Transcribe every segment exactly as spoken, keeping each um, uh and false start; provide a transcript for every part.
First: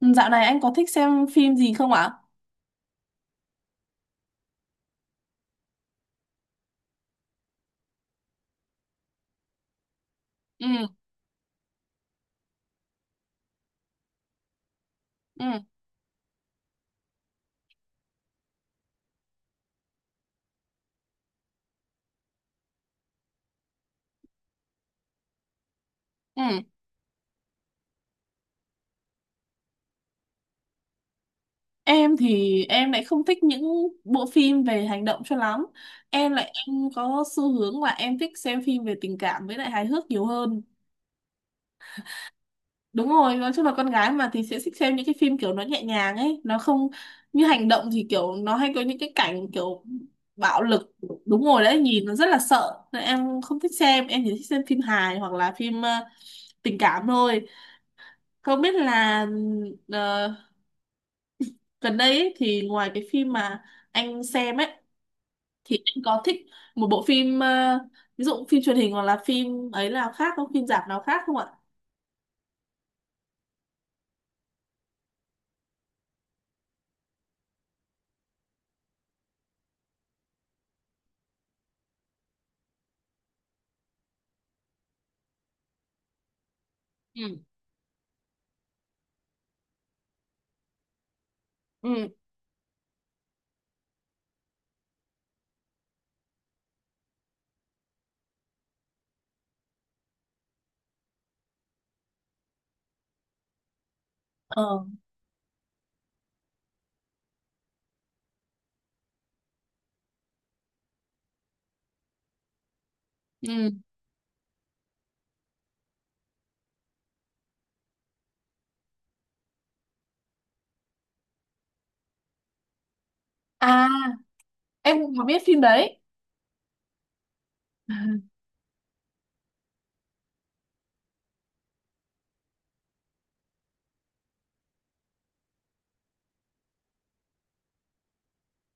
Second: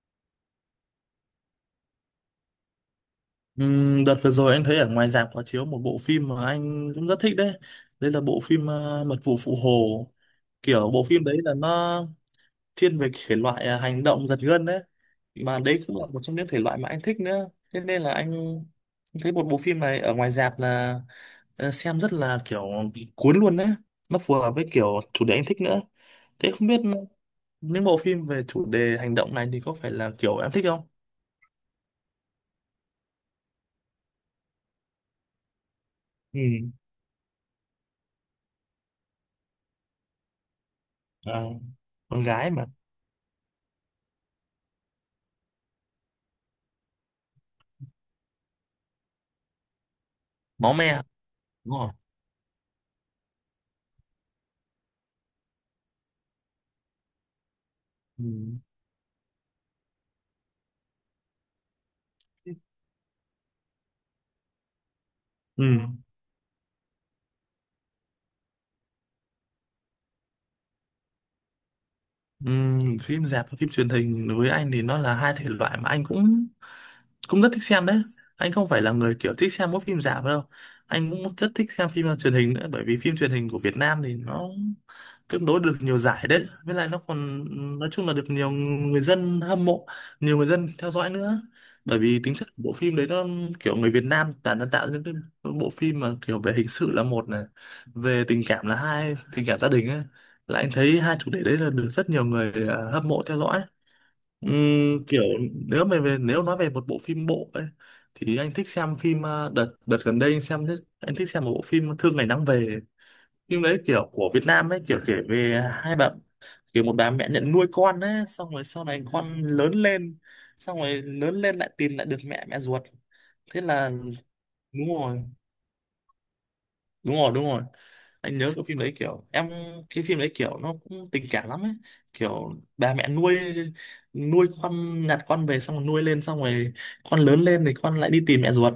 Ừ, Dạo này anh có thích xem phim gì không ạ? Ừm, đợt vừa rồi anh thấy ở ngoài rạp có chiếu một bộ phim mà anh cũng rất thích đấy. Đấy là bộ phim ờ, Mật vụ Phụ Hồ. Ừ, Kiểu bộ phim đấy là nó thiên về thể loại ờ, hành động giật gân đấy. ừ, Mà đấy cũng là một trong những thể loại mà anh thích nữa. Thế nên là anh anh thấy một bộ phim này ở ngoài rạp là ờ, xem rất là kiểu bị cuốn luôn đấy. Nó phù hợp với kiểu chủ đề anh thích nữa. ừ. Thế không biết những bộ phim về chủ đề hành động này thì có phải là kiểu em thích không? Em thì em lại không thích những bộ phim về hành động cho lắm. Em Ừ. lại em có xu hướng là em thích xem phim về tình cảm với lại hài hước nhiều hơn. À, con gái mà. Đúng rồi, nói chung là con gái mà thì sẽ thích xem những cái phim kiểu nó nhẹ nhàng ấy, nó không như hành động thì kiểu nó hay có những cái cảnh kiểu bạo Máu lực. me. Đúng rồi Đúng đấy, rồi. nhìn nó rất là sợ. Nên em không thích xem, em chỉ thích xem phim hài hoặc là phim ờ, tình cảm thôi. Ừ. Không biết là uh, gần đây ấy, thì ngoài cái phim mà anh xem ấy thì Ừ. anh có thích một bộ phim ờ, ví dụ phim truyền hình hoặc là phim ấy nào khác không, phim rạp nào khác không ạ? Ừ. Phim rạp và phim truyền hình đối với anh thì nó là hai thể loại mà anh cũng cũng rất thích xem đấy. Anh không phải là người kiểu thích xem mỗi phim rạp đâu. Anh cũng rất thích xem phim truyền hình nữa, bởi vì phim truyền hình của Việt Nam thì nó tương đối được nhiều giải đấy, với lại nó Ừ, còn nói chung là được nhiều người dân hâm mộ, nhiều người dân theo dõi nữa. Bởi ừ. vì tính chất của bộ phim đấy, nó kiểu người Việt Nam toàn đang tạo những cái bộ phim mà kiểu về hình sự là một này, về tình cảm là hai, tình cảm gia đình ấy, là anh thấy hai chủ đề đấy là được rất nhiều người à, hâm mộ theo dõi. Ờ. Ừm, kiểu nếu mà về nếu nói về một bộ phim bộ ấy thì anh thích xem phim, à, đợt đợt gần đây anh xem, anh thích xem một bộ phim Thương Ngày Nắng Về. Phim Ừ. đấy kiểu của Việt Nam ấy, kiểu kể về hai bạn, kiểu một bà mẹ nhận nuôi con ấy, xong rồi sau này con lớn lên, xong rồi lớn lên lại tìm lại được mẹ mẹ ruột, thế À, là đúng em cũng rồi, có biết phim đấy. đúng rồi, đúng rồi. Anh nhớ cái phim đấy kiểu em, cái phim đấy kiểu nó cũng tình cảm lắm ấy, kiểu bà mẹ nuôi nuôi con, nhặt con về xong rồi nuôi lên, xong rồi con lớn lên thì con lại đi tìm mẹ ruột,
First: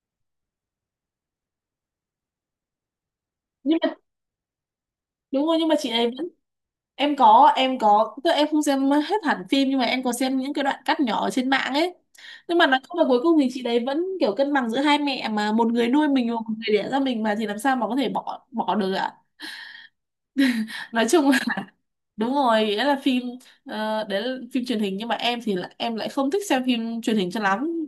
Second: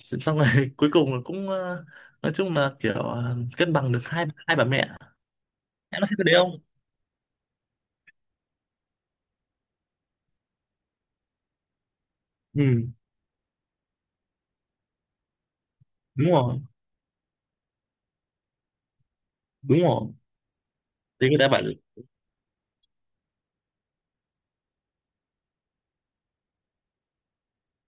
xong rồi cuối cùng là cũng ờ, nói chung là kiểu ờ, cân Nhưng bằng mà được hai hai bà mẹ. đúng rồi, nhưng mà chị Em ấy có xem cái vẫn... đấy không? em có em có, tức là em không xem hết hẳn phim nhưng mà em có xem những cái đoạn cắt nhỏ ở trên mạng ấy. Nhưng mà nói Ừ. chung là cuối cùng thì chị đấy vẫn kiểu cân bằng giữa hai mẹ, mà một người nuôi mình Đúng và một rồi, người đẻ ra mình mà thì làm sao mà có thể bỏ bỏ được ạ. đúng rồi, Nói thì chung, người ta bảo. đúng rồi, đấy là phim ờ, đấy là phim truyền hình nhưng mà em thì là, em lại không thích xem phim truyền hình cho lắm.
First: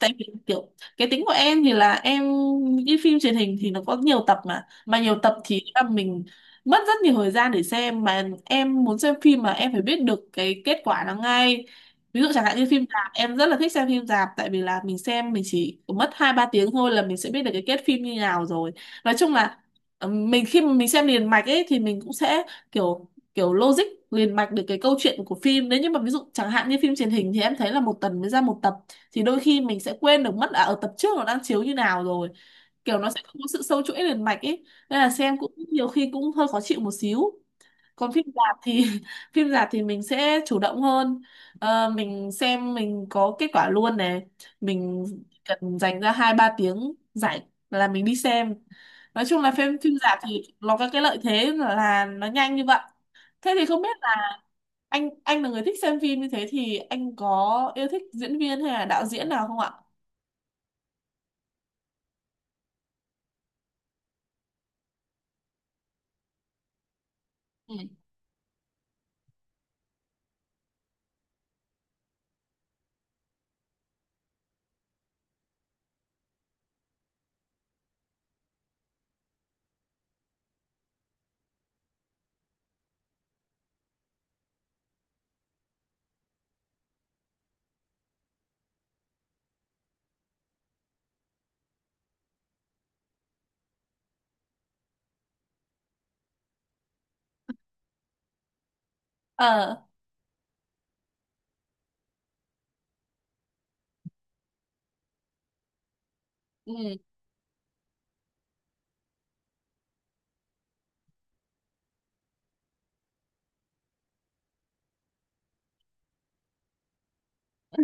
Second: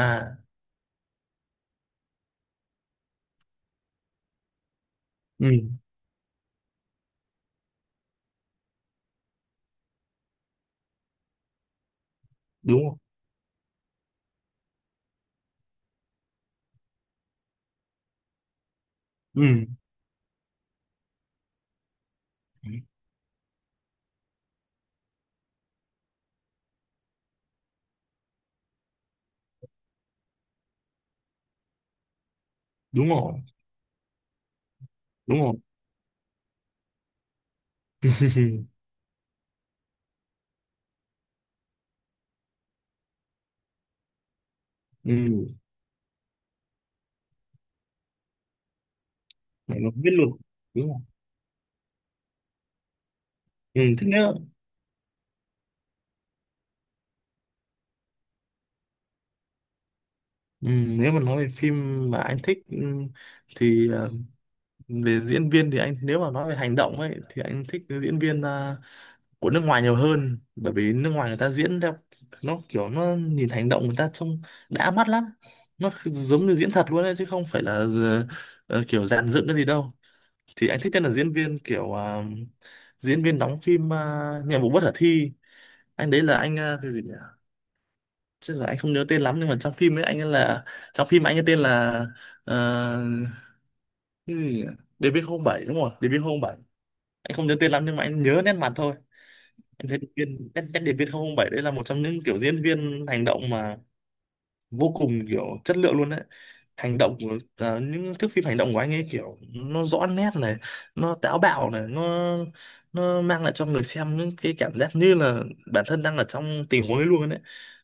Tại vì kiểu cái tính của em thì là em... những cái phim truyền hình thì nó có nhiều tập, mà mà nhiều tập Ừ. thì là mình mất rất nhiều thời gian để xem, mà em muốn xem phim mà em phải biết được cái kết quả nó ngay. Ví dụ chẳng hạn như Đúng phim rồi. rạp, em rất là thích xem phim rạp tại vì là mình xem mình chỉ mất hai ba tiếng thôi là mình sẽ biết được cái kết phim như nào rồi. Nói chung là Ừ. ờ, mình khi mà mình xem liền mạch ấy thì mình cũng sẽ kiểu kiểu logic liền mạch được cái câu chuyện của phim. Nếu như mà ví dụ chẳng hạn như phim truyền hình thì em thấy là một tuần mới ra một tập, thì đôi khi mình sẽ quên được mất à, ở tập trước nó đang chiếu như nào rồi, kiểu Đúng nó sẽ rồi, không có sự sâu chuỗi liền mạch ấy. Nên là xem đúng cũng rồi nhiều khi cũng hơi khó chịu một xíu. Còn phim rạp thì phim rạp thì mình sẽ chủ động hơn. Ờ, mình xem mình có kết quả luôn này, mình ừ, cần dành ra hai ba tiếng rảnh là mình đi xem. Nói chung là phim, mày nó phim biết rạp luôn. thì nó Đúng có rồi. cái lợi thế là nó nhanh như vậy. Thế thì Ừ, không biết thế nếu, là anh anh là người thích xem phim như thế thì anh có yêu thích diễn viên hay là đạo diễn nào không ạ? ừ, nếu mà nói về phim mà anh thích, ừ, thì ờ, về diễn viên thì anh, nếu mà nói về hành động ấy, thì anh Ừ. thích cái diễn viên ờ, của nước ngoài nhiều hơn, bởi vì nước ngoài người ta diễn theo nó kiểu, nó nhìn hành động người ta trông đã mắt lắm, nó giống như diễn thật luôn ấy, chứ không phải là ờ, ờ, kiểu dàn dựng cái gì đâu. Thì anh thích nhất là diễn viên kiểu, à, diễn viên đóng phim, à, Nhiệm vụ bất khả thi. Anh đấy là anh, à, cái gì nhỉ, chứ là anh không nhớ tên lắm. Nhưng mà trong phim ấy anh ấy là, trong phim anh ấy tên là, uh, cái gì nhỉ? Điệp viên không 07, đúng rồi, Điệp viên không đê bê không bảy. Anh không nhớ tên lắm nhưng mà anh nhớ nét mặt thôi. Ờ. Anh thấy điệp viên nét, nét điệp viên không không bảy đấy là một trong những kiểu diễn viên hành động mà vô cùng kiểu chất lượng luôn đấy. Ừ. Hành động của ờ, những thước phim hành động của anh ấy kiểu nó rõ nét này, nó táo bạo này, nó nó mang lại cho người xem những cái cảm giác như là bản thân đang ở trong tình huống ấy luôn đấy.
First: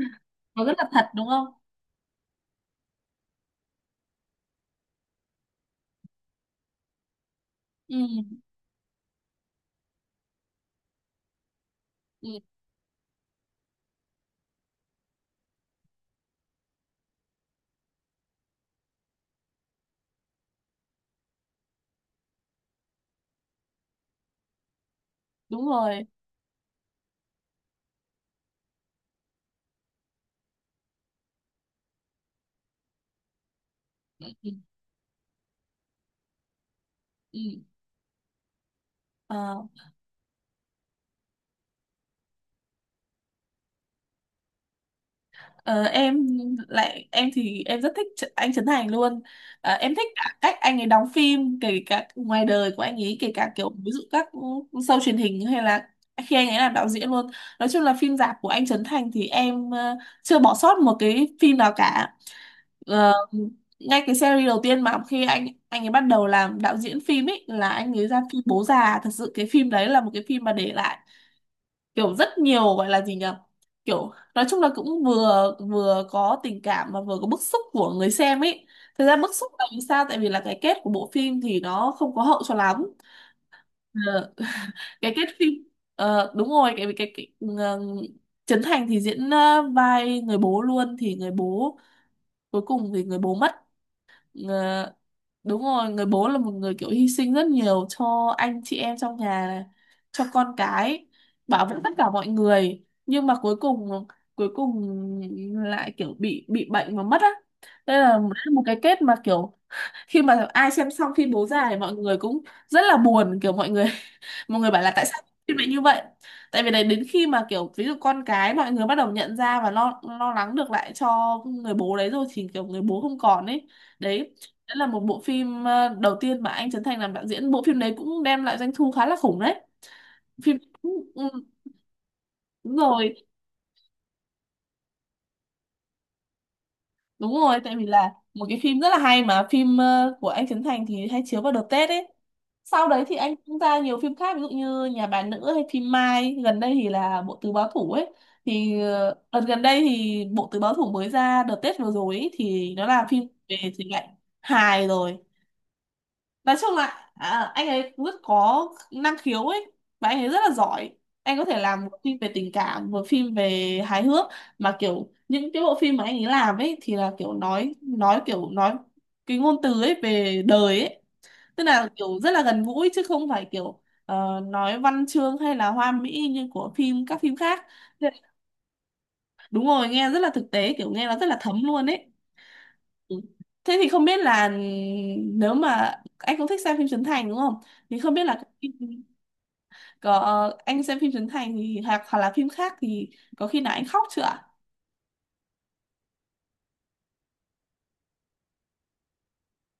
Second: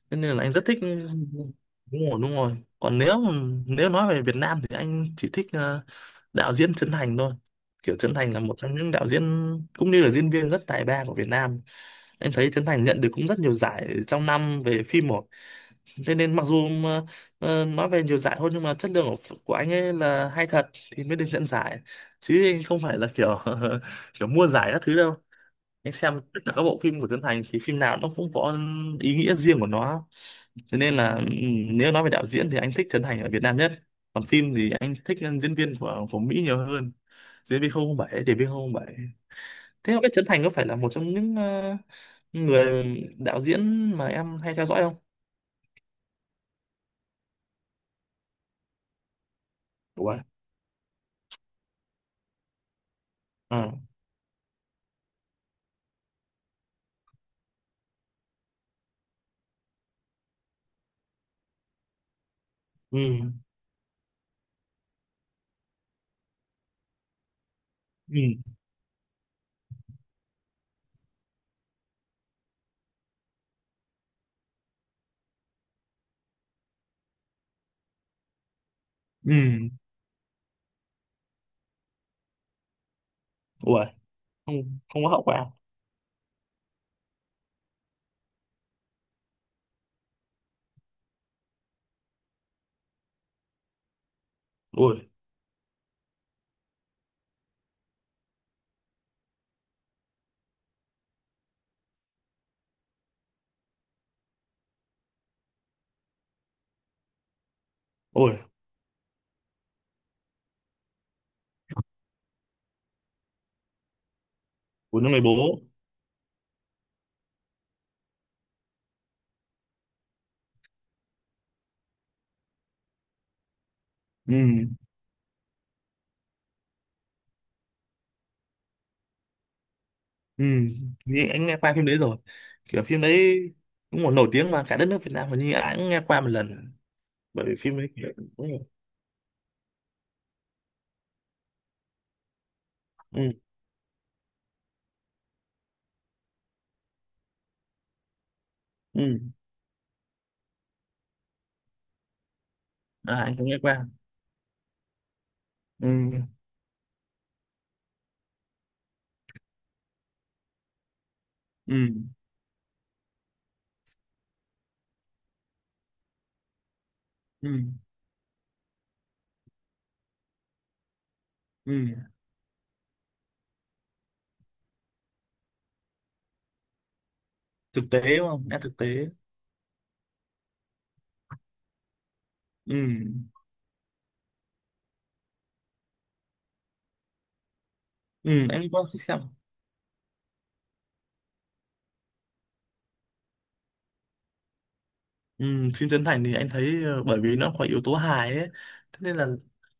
Thế nên là anh Nó rất rất thích. là thật, đúng không? Đúng rồi, đúng rồi, còn nếu, nếu nói về Việt Nam thì anh chỉ thích ờ, đạo diễn Trấn Thành thôi. Ừ. Kiểu Trấn Thành là một trong những đạo diễn cũng như là diễn viên rất tài ba của Việt Nam. Em Ừ. thấy Trấn Thành nhận được cũng rất nhiều giải trong năm về phim một. Thế nên mặc dù mà, ờ, nói về nhiều giải thôi, nhưng mà chất lượng của, của anh ấy là hay thật thì mới được nhận giải, chứ anh không phải là kiểu kiểu mua giải các thứ đâu. Đúng Anh rồi. xem tất cả các bộ phim của Trấn Thành thì phim nào nó cũng có ý nghĩa riêng của nó. Thế nên là, ừ, nếu nói về đạo diễn thì anh thích Trấn Thành ở Việt Nam nhất, còn Ừ. Ừ. phim thì anh thích diễn viên của của Mỹ nhiều hơn. Ừ. Diễn viên không không bảy, để viên không không bảy. Ờ. Thế không biết Trấn Thành có phải là một trong những ờ, người đạo diễn mà em hay theo dõi không? Ờ, em lại, em thì em rất thích Tr- anh Trấn Thành luôn. Ờ, em thích Ủa, rồi. cả cách anh ấy đóng phim, kể cả ngoài đời của anh ấy, kể cả kiểu Ờ. ví dụ các show truyền hình hay là khi anh ấy làm đạo diễn luôn. Nói chung là phim rạp của anh Trấn Thành thì em ờ, chưa bỏ sót một cái phim nào cả. Ừ. Ờ, ngay cái series đầu tiên mà khi anh anh ấy bắt đầu làm đạo diễn phim ấy, là anh ấy Ừ. ra phim Bố Già. Thật sự cái phim đấy là một cái phim mà để lại kiểu rất nhiều, gọi là gì nhỉ, kiểu nói chung là cũng vừa vừa có tình cảm mà vừa có bức xúc của người xem ấy. Thực ra bức xúc là Ừ. vì sao, tại vì là cái kết của bộ phim thì nó không có hậu cho lắm. Ui, Ờ, không, không có cái hậu kết quả. phim, ờ, đúng rồi, cái cái, cái ừ, ờ, Trấn Thành thì diễn ờ, vai người bố luôn, thì người bố cuối cùng thì người bố mất. Ờ, Ui. đúng rồi, người bố là một người kiểu hy sinh rất nhiều cho anh chị em trong nhà này, cho con cái, bảo vệ tất cả mọi người nhưng mà cuối cùng cuối cùng lại kiểu bị bị bệnh và mất á. Đây là một Ui, một cái kết mà kiểu khi mà ai xem xong phim Bố Già thì mọi người cũng rất là buồn, kiểu mọi người mọi người bảo là của tại những người sao phim bố. lại như vậy. Tại vì đấy, đến khi mà kiểu ví dụ con cái mọi người bắt đầu nhận ra và lo lo lắng được lại cho người bố đấy rồi thì kiểu người bố không còn ấy. Đấy, Ừ. đấy là một bộ phim ờ, đầu tiên mà anh Trấn Thành làm đạo diễn. Bộ phim đấy cũng đem lại doanh thu khá là khủng đấy. Ừ, Phim... ừ, như anh nghe qua phim đấy rồi. đúng Kiểu phim rồi. đấy cũng còn nổi tiếng mà, cả đất nước Việt Nam hình như ai cũng nghe qua một lần. Đúng Bởi vì rồi, tại phim vì đấy kiểu, là ừ. một cái phim rất là hay, mà phim ờ, của anh Trấn Thành thì hay chiếu vào đợt Tết ấy. Sau đấy thì Ừ. anh cũng ra nhiều phim khác ví dụ như Nhà Bà Nữ hay phim Mai, gần đây thì là Bộ Tứ Báo Thủ ấy. Thì ờ, Ừ. đợt gần đây thì Bộ Tứ Báo Thủ mới ra đợt Tết vừa rồi ấy, thì nó là À, phim anh cũng về nghe thể qua. loại hài rồi. Ừ. Nói chung là à, anh ấy rất có năng khiếu ấy, và anh ấy rất là giỏi. Anh có thể Ừ. làm một phim về tình cảm, một phim về hài hước, mà kiểu những cái bộ phim mà anh ấy làm ấy thì là kiểu Ừ. nói nói kiểu nói cái ngôn từ ấy về đời ấy. Tức Ừ, là kiểu rất là gần gũi chứ không phải kiểu ờ, nói văn chương hay là hoa mỹ như của phim, các phim khác. thực Thế- tế đúng không, nghe thực tế. đúng rồi, nghe rất là thực tế, kiểu nghe nó rất là thấm luôn ấy. Ừ. Ừ. Thế thì không biết là, nếu mà anh cũng thích xem phim Trấn Thành đúng không? Thì không biết là Ừ, anh có thích xem. có, anh xem phim Trấn Thành thì hoặc, hoặc là phim khác thì có khi nào anh khóc chưa ạ? Ừ, phim Trấn Thành thì anh thấy ờ, bởi vì nó có yếu tố hài ấy, thế nên là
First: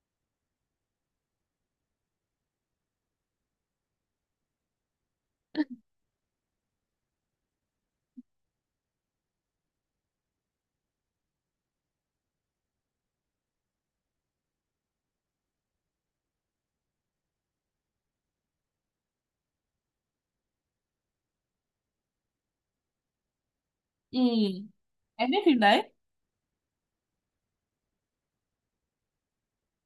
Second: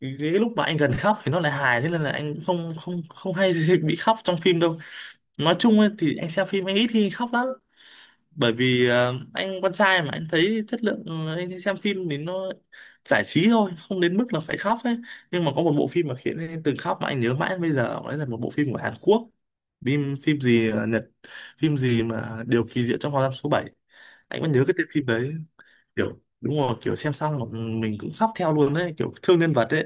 cái cái lúc mà anh gần khóc thì nó lại hài, thế nên là anh cũng không không không hay gì bị khóc trong phim đâu. Nói chung ấy, thì anh xem phim anh ít khi khóc lắm, bởi vì ờ, anh con trai mà, anh thấy chất lượng, ờ, anh xem phim thì nó giải trí thôi, không đến mức là phải khóc ấy. Nhưng mà có một bộ phim mà khiến anh từng khóc mà anh nhớ mãi đến bây giờ, đấy là một bộ phim của Hàn Quốc, phim phim gì ờ, Nhật, phim gì mà Điều kỳ diệu trong phòng giam số bảy. Ừ, Anh vẫn nhớ cái tên phim em đấy, biết phim đấy. kiểu đúng rồi, kiểu xem xong mà mình cũng khóc theo luôn đấy, kiểu thương nhân vật đấy,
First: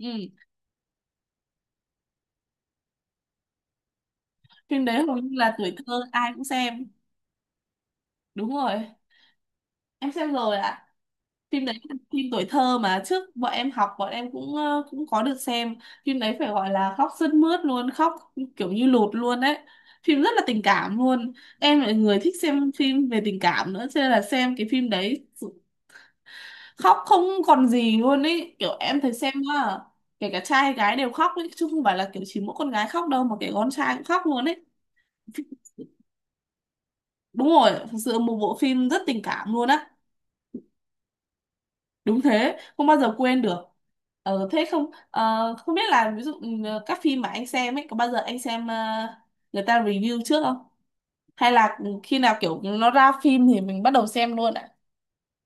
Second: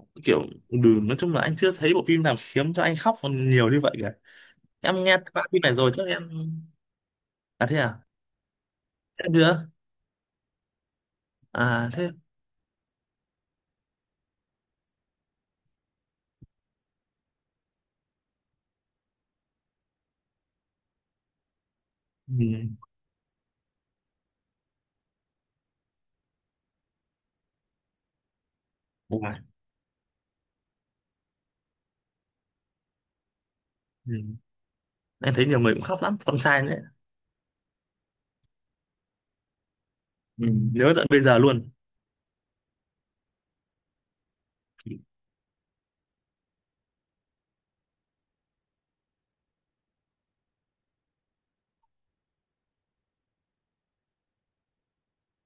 Ừ, kiểu, ừ, nói chung là anh chưa thấy bộ phim nào khiến cho anh khóc còn nhiều như vậy cả. phim đấy Em hầu nghe như qua là phim tuổi này rồi thơ chắc em, ai cũng xem. à thế à, Đúng rồi, xem chưa, em xem rồi ạ. Phim đấy à là thế. phim tuổi thơ mà trước bọn em học, bọn em cũng ờ, cũng có được xem. Phim đấy phải gọi là khóc sướt mướt luôn, khóc kiểu như lụt luôn đấy. Phim rất là tình cảm luôn. Em là người thích Ừ. xem phim về tình cảm nữa cho nên là xem cái phim đấy khóc không còn gì luôn ấy, kiểu em thấy xem Wow. á, kể cả trai hay gái đều khóc ấy chứ không phải là kiểu chỉ mỗi con gái khóc đâu, mà kể con trai cũng Ừ. khóc luôn ấy. Em thấy nhiều người cũng khóc lắm, con trai nữa. Đúng rồi, thực sự một bộ phim rất tình cảm luôn á. Ừ. Nhớ tận bây giờ luôn. Đúng thế, không bao giờ quên được. Ờ thế không, ờ, không biết là ví dụ ừ, các phim mà anh xem ấy, có bao giờ anh xem ờ, người ta review trước không, hay là ừ, khi nào kiểu nó ra phim thì mình bắt đầu xem luôn ạ?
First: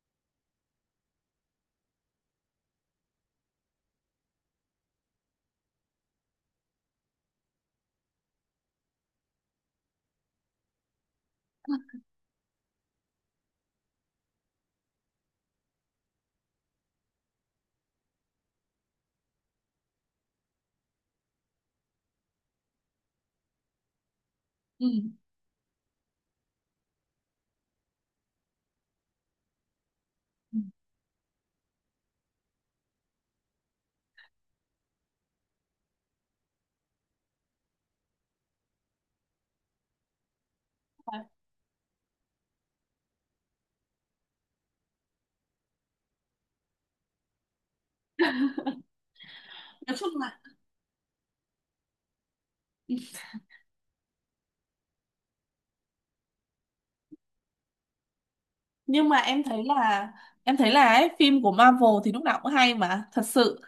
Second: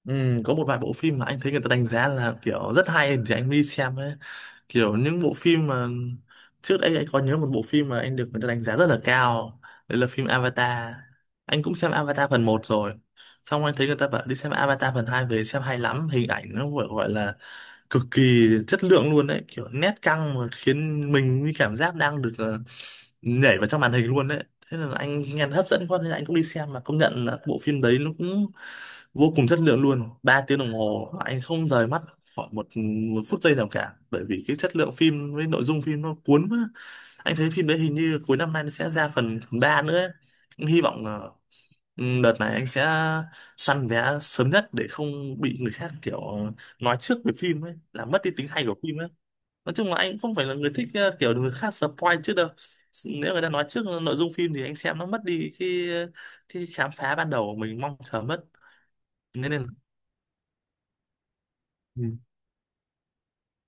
Ừ, có một vài bộ phim mà anh thấy người ta đánh giá là kiểu rất hay thì anh mới đi xem ấy. Kiểu những bộ phim mà trước đây anh có nhớ, một bộ phim mà anh được người ta đánh giá rất là cao, đấy là phim Avatar. Anh cũng xem Avatar phần một rồi, xong anh thấy người ta bảo đi xem Avatar phần hai, về xem hay lắm, hình ảnh nó gọi gọi là cực kỳ chất lượng luôn đấy, kiểu nét căng, mà khiến mình như cảm giác đang được ờ, nhảy vào trong màn hình luôn đấy. Thế Ừ. là anh nghe hấp dẫn quá nên anh cũng đi xem, mà công nhận là bộ phim đấy nó cũng vô cùng chất lượng luôn. Ba Ừ. tiếng đồng hồ mà anh không rời mắt khỏi một, một phút giây nào cả, bởi vì cái chất lượng phim với nội dung phim nó cuốn quá. Anh thấy phim đấy hình như cuối năm nay nó sẽ ra phần ba nữa ấy. Hy vọng là, ừ, đợt này anh sẽ săn vé sớm nhất để không bị người khác kiểu nói trước về phim ấy, làm mất đi tính hay của phim ấy. Nói chung là Nói chung anh cũng không là phải là người thích ờ, kiểu người khác spoil trước đâu. ừ, Nếu người ta nói trước nội dung phim thì anh xem nó mất đi cái cái khám phá ban đầu của mình mong chờ mất. nhưng mà em Nên thấy nên, là, em thấy là ấy, phim của Marvel ừ, thì lúc nào cũng hay, mà thật sự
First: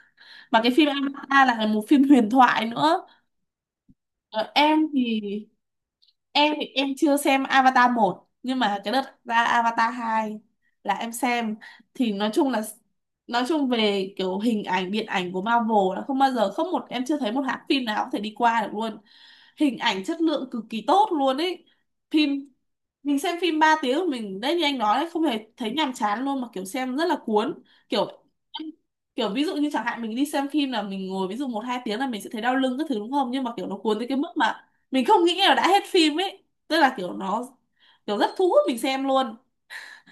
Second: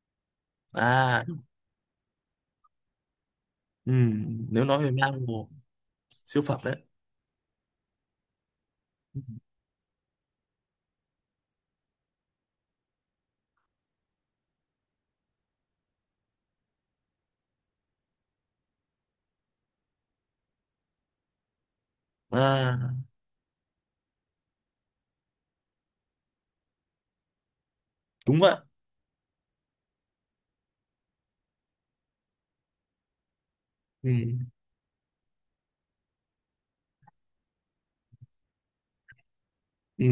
mà cái phim à, Avatar là một phim huyền thoại nữa. ừ, Ờ, nếu nói em về thì Marvel siêu em phẩm thì đấy. em chưa xem Avatar một, nhưng mà cái đợt ra Avatar hai là em xem. Thì nói chung là, nói chung về kiểu hình ảnh điện ảnh của Marvel là không bao giờ không, một em chưa thấy một hãng phim nào có thể đi qua được luôn. Hình ảnh chất lượng cực kỳ tốt luôn ấy. Phim À, mình xem phim ba tiếng của mình đấy, như anh nói đấy, không hề thấy nhàm chán luôn mà kiểu xem rất là cuốn. Kiểu, đúng vậy. kiểu ví dụ như chẳng hạn mình đi xem phim là mình ngồi ví dụ một hai tiếng là mình sẽ thấy đau lưng các thứ đúng không, nhưng mà kiểu nó cuốn tới Ừ. cái mức mà mình không nghĩ là đã hết phim ấy. Tức là kiểu nó kiểu rất thu hút mình xem luôn. Ừ.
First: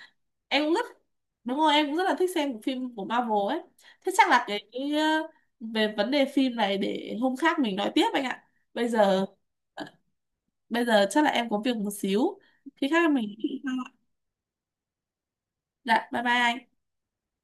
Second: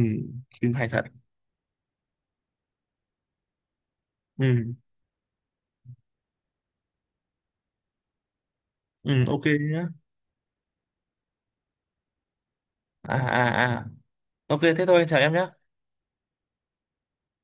Em cũng Phim rất... hay thật. đúng rồi, em cũng rất là thích xem phim của Marvel ấy. Thế chắc là cái, Ừ. cái ờ, về vấn đề phim này để hôm khác mình nói tiếp anh ạ. Bây giờ Ừ, ok ờ, nhá. bây giờ chắc là em có việc một xíu, khi khác À mình... à à. Ok thế thôi, chào em nhé. Dạ, bye bye anh.